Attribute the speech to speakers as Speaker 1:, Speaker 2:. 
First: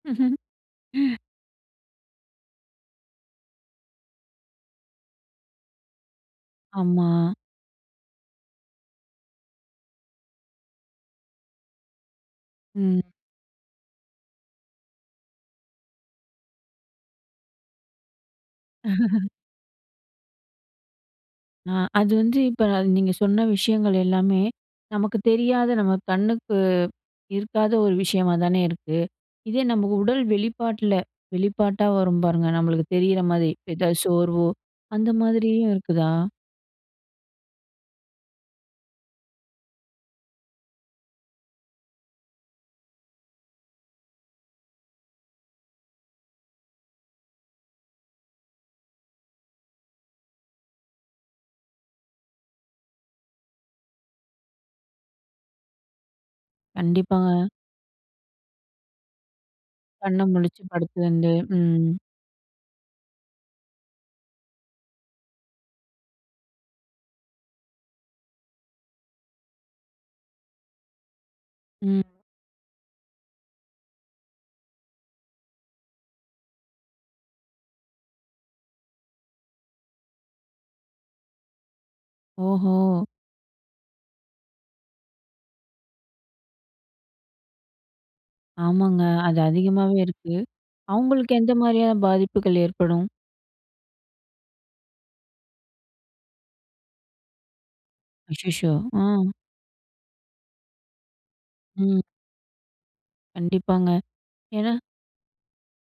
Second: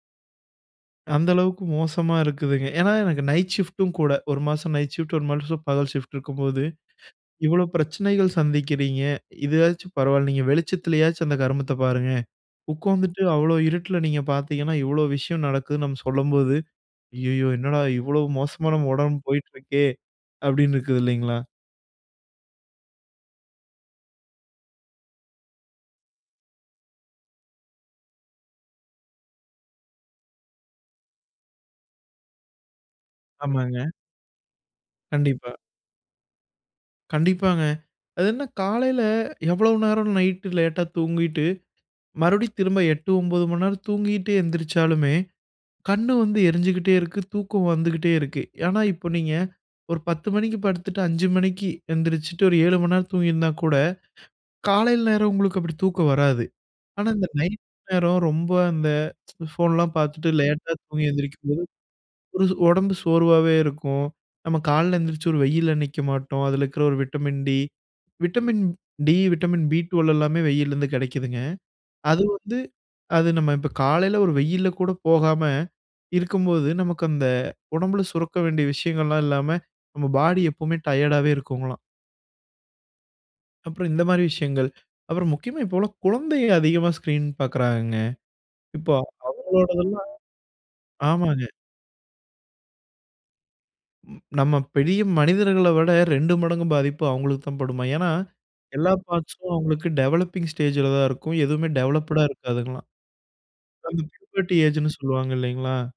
Speaker 1: அந்த அளவுக்கு மோசமா இருக்குதுங்க. ஏன்னா, எனக்கு நைட் ஷிஃப்ட்டும் கூட. ஒரு மாதம் நைட் ஷிஃப்ட் ஒரு மாசம் பகல் ஷிஃப்ட் இருக்கும்போது,
Speaker 2: ஆமா.
Speaker 1: இவ்ளோ பிரச்சனைகள் சந்திக்கிறீங்க! இதுவாச்சும் பரவாயில்ல. நீங்க வெளிச்சத்திலேயாச்சும் அந்த கருமத்த பாருங்க!
Speaker 2: ம்.
Speaker 1: உட்காந்துட்டு, அவ்ளோ இருட்டுல நீங்க பார்த்தீங்கன்னா, இவ்ளோ விஷயம் நடக்குதுன்னு நம்ம சொல்லும்போது, அய்யய்யோ! என்னடா! இவ்ளோ மோசமா நம்ம உடம்பு போயிட்டுருக்கே அப்பிடின்னு இருக்குது இல்லேங்களா!
Speaker 2: ஆ, அது வந்து, இப்ப அது நீங்க சொன்ன விஷயங்கள் எல்லாமே நமக்குத் தெரியாத நம்ம கண்ணுக்கு இருக்காத ஒரு விஷயமா தானே இருக்கு. இதே நமக்கு உடல் வெளிப்பாட்டுல, வெளிப்பாட்டா வரும் பாருங்க! நம்மளுக்கு தெரியிறமாரி.
Speaker 1: ஆமாங்க.
Speaker 2: எத சோர்வோ! அந்த
Speaker 1: கண்டிப்பா.
Speaker 2: மாதிரியும் இருக்குதா?
Speaker 1: கண்டிப்பாங்க. அது என்ன காலையில எவ்ளோ நேரம் நைட் லேட்டா தூங்கிட்டு, மறுபடி திரும்ப 8:00, 9:00 மணி நேரம் தூங்கிட்டே எந்திரிச்சாலுமே! கண்ணு வந்து எரிஞ்சுகிட்டே இருக்கு. தூக்கம் வந்துகிட்டே இருக்கு. ஆனா, இப்ப நீங்க ஒரு 10:00 மணிக்கி படுத்துட்டு 5:00 மணிக்கி எந்திரிச்சுட்டு ஒரு 7:00 மணி நேரம் தூங்கியிருந்தா கூட, காலையில் நேரம் உங்களுக்கு அப்பிடி தூக்கம் வராது. ஆனா, இந்த
Speaker 2: கண்டிப்பாங்க.
Speaker 1: நைட் நேரம் ரொம்ப அந்த ஃபோன்லாம்
Speaker 2: கண்ண
Speaker 1: பார்த்துட்டு
Speaker 2: முழிச்சு
Speaker 1: லேட்டா தூங்கி
Speaker 2: படுத்ததுலருந்து,
Speaker 1: எழுந்திரிக்கும் போது,
Speaker 2: ம்.
Speaker 1: ஒரு உடம்பு சோர்வாவே இருக்கும். நம்ம காலையில எழுந்திரிச்சு ஒரு வெயில்ல நிக்க மாட்டோம். அதில இருக்கிற ஒரு vitamin D, vitamin D, vitamin B 12 எல்லாமே வெய்யிலருந்து கிடைக்குதுங்க.
Speaker 2: ம்.
Speaker 1: அது வந்து அது நம்ம இப்ப காலையில ஒரு வெயில்ல கூட போகாம, இருக்கும்போது, நமக்கு அந்த உடம்புல சுரக்க வேண்டிய விஷயங்கள்லாம் இல்லாம நம்ம பாடி எப்பவுமே டயர்டாவே இருக்குங்கலாம்.
Speaker 2: ஓஹோ!
Speaker 1: அப்புறம் இந்தமாரி விஷயங்கள். அப்புறம் முக்கியமா இப்போவெல்லாம் குழந்தை அதிகமா ஸ்கிரீன் பார்க்குறாங்கங்க. இப்போ
Speaker 2: ஆமாங்க. அது
Speaker 1: அவர்களோடது
Speaker 2: அதிகமாவே
Speaker 1: எல்லாம்,
Speaker 2: இருக்கு. அவுங்களுக்கு
Speaker 1: ஆமாங்க.
Speaker 2: எந்த மாதிரியா பாதிப்புகள் ஏற்படும்?
Speaker 1: ம் நம்ம பெரிய மனிதர்கள விட 2 மடங்கு பாதிப்பு அவுங்களுக்கு தான் படுமா. ஏன்னா,
Speaker 2: அச்சச்சோ!
Speaker 1: எல்லா
Speaker 2: ம்.
Speaker 1: பார்ட்ஸ்ம் அவுங்களுக்கு டெவலப்பிங் ஸ்டேஜ்ல தான் இருக்கும். எதுவுமே
Speaker 2: ம்.
Speaker 1: டெவலப்டுடா இருக்காதுங்ககலாம்.
Speaker 2: கண்டிப்பாங்க.
Speaker 1: அந்த பூபர்டி
Speaker 2: ஏன்னா
Speaker 1: ஏஜ்ன்னு சொல்லுவாங்க இல்லேங்களா!